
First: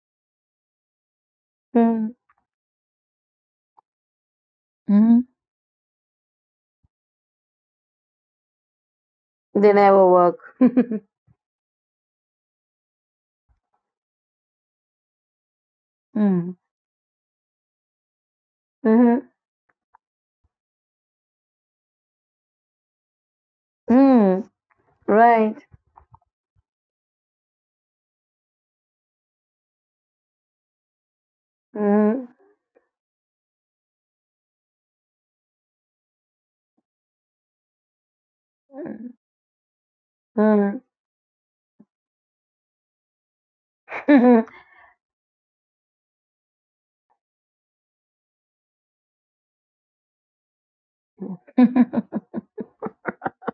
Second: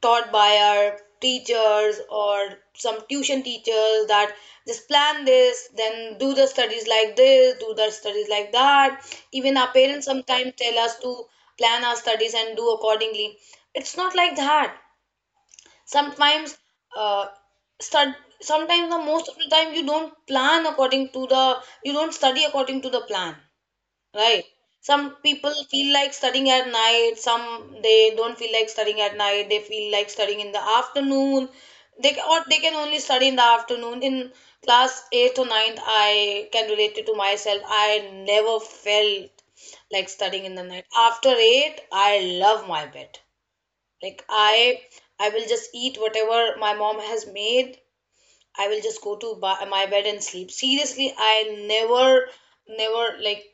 [SPEAKER 2] taught by our teachers
[SPEAKER 1] mm,
[SPEAKER 2] or some tuition teachers that just plan
[SPEAKER 1] mm.
[SPEAKER 2] this, then do the studies like this, do the studies like that. Even
[SPEAKER 1] They
[SPEAKER 2] our parents
[SPEAKER 1] never work.
[SPEAKER 2] sometimes tell us to plan our studies and do accordingly. It's not like that.
[SPEAKER 1] Mm,
[SPEAKER 2] Sometimes, uh, stud- sometimes the
[SPEAKER 1] mhm,
[SPEAKER 2] most of the time you don't study according to the plan,
[SPEAKER 1] mm,
[SPEAKER 2] right? Some people
[SPEAKER 1] right.
[SPEAKER 2] feel like studying at night, some they don't feel like studying at night, they feel like studying in the afternoon.
[SPEAKER 1] Mm,
[SPEAKER 2] Or they can only study in the afternoon. In class 8th or ninth, I can relate it to myself, I never felt like studying in the
[SPEAKER 1] mm,
[SPEAKER 2] night after 8. I love my bed. Like, I will just eat whatever my mom has made. I will just go to my bed and sleep. Seriously, I
[SPEAKER 1] mm.
[SPEAKER 2] never like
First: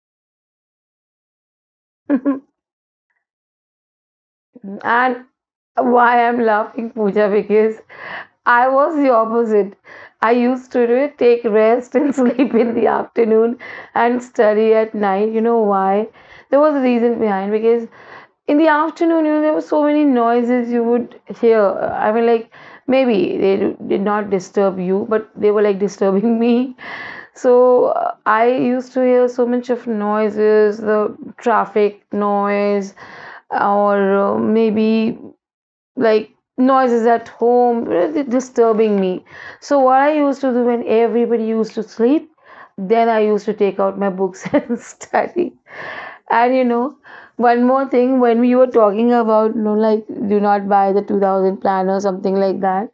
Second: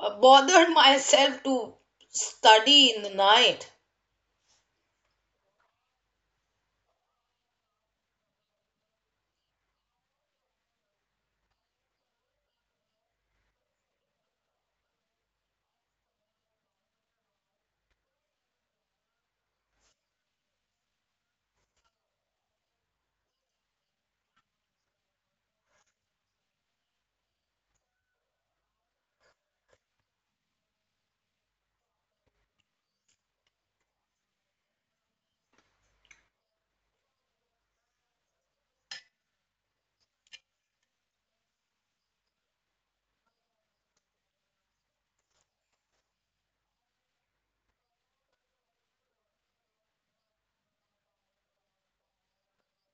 [SPEAKER 2] bothered myself to study in the night.
[SPEAKER 1] And why I'm laughing, Pooja, because I was the opposite. I used to it, take rest and sleep in the afternoon and study at night. You know why? There was a reason behind because in the afternoon, you know, there were so many noises you would hear. I mean, like maybe they did not disturb you, but they were like disturbing me. So I used to hear so much of noises, the traffic noise, or maybe like noises at home really disturbing me. So what I used to do when everybody used to sleep, then I used to take out my books and study. And you know, one more thing when we were talking about, you know, like do not buy the 2000 plan or something like that,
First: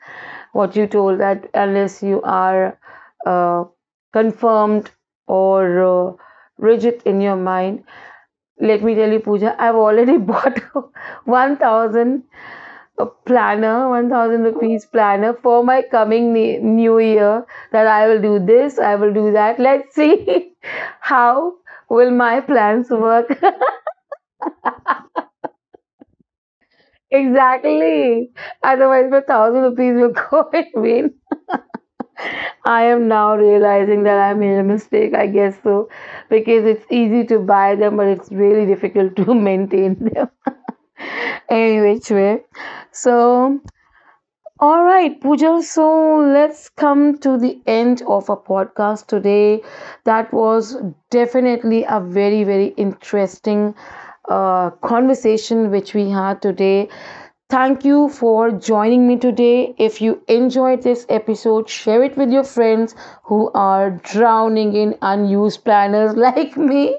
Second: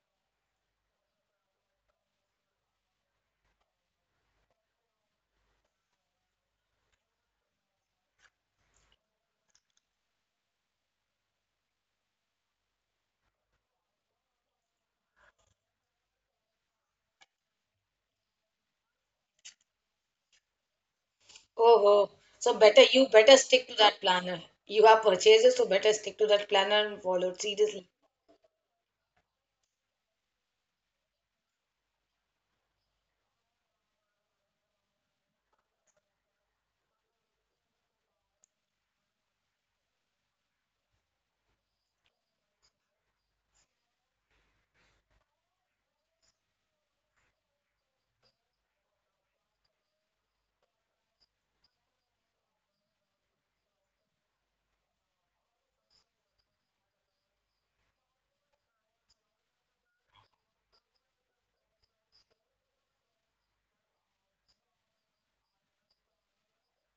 [SPEAKER 1] what you told that unless you are uh, confirmed or rigid in your mind, let me tell you, Pooja, I've already bought 1000 a planner, 1000 rupees planner for my coming new year that I will do this, I will do that. Let's see how
[SPEAKER 2] Oh,
[SPEAKER 1] will
[SPEAKER 2] oh.
[SPEAKER 1] my
[SPEAKER 2] So better
[SPEAKER 1] plans
[SPEAKER 2] you
[SPEAKER 1] work.
[SPEAKER 2] better stick to that planner. You have purchases, so better stick to that planner and follow it seriously.
[SPEAKER 1] Exactly. Otherwise, my thousand rupees will go in vain. I am now realizing that I made a mistake, I guess so, because it's easy to buy them, but it's really difficult to maintain them. Any which way. So, all right, Pooja. So let's come to the end of our podcast today. That was definitely a very, very interesting conversation which we had today. Thank you for joining me today. If you enjoyed this episode, share it with your friends who are drowning in unused planners like me.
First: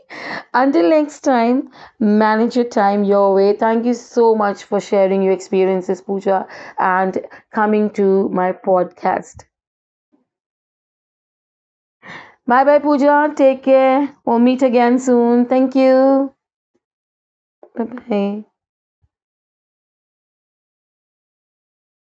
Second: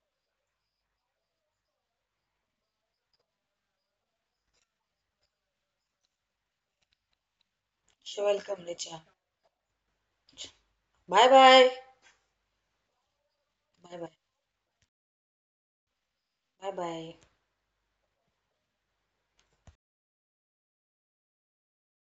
[SPEAKER 1] Until next time, manage your time your way. Thank you so much for sharing your experiences, Pooja, and coming
[SPEAKER 2] Sure,
[SPEAKER 1] to my
[SPEAKER 2] welcome, Richa.
[SPEAKER 1] podcast.
[SPEAKER 2] Bye bye.
[SPEAKER 1] Bye bye, Pooja. Take
[SPEAKER 2] Bye
[SPEAKER 1] care.
[SPEAKER 2] bye.
[SPEAKER 1] We'll meet again soon. Thank you.
[SPEAKER 2] Bye bye.
[SPEAKER 1] Bye bye.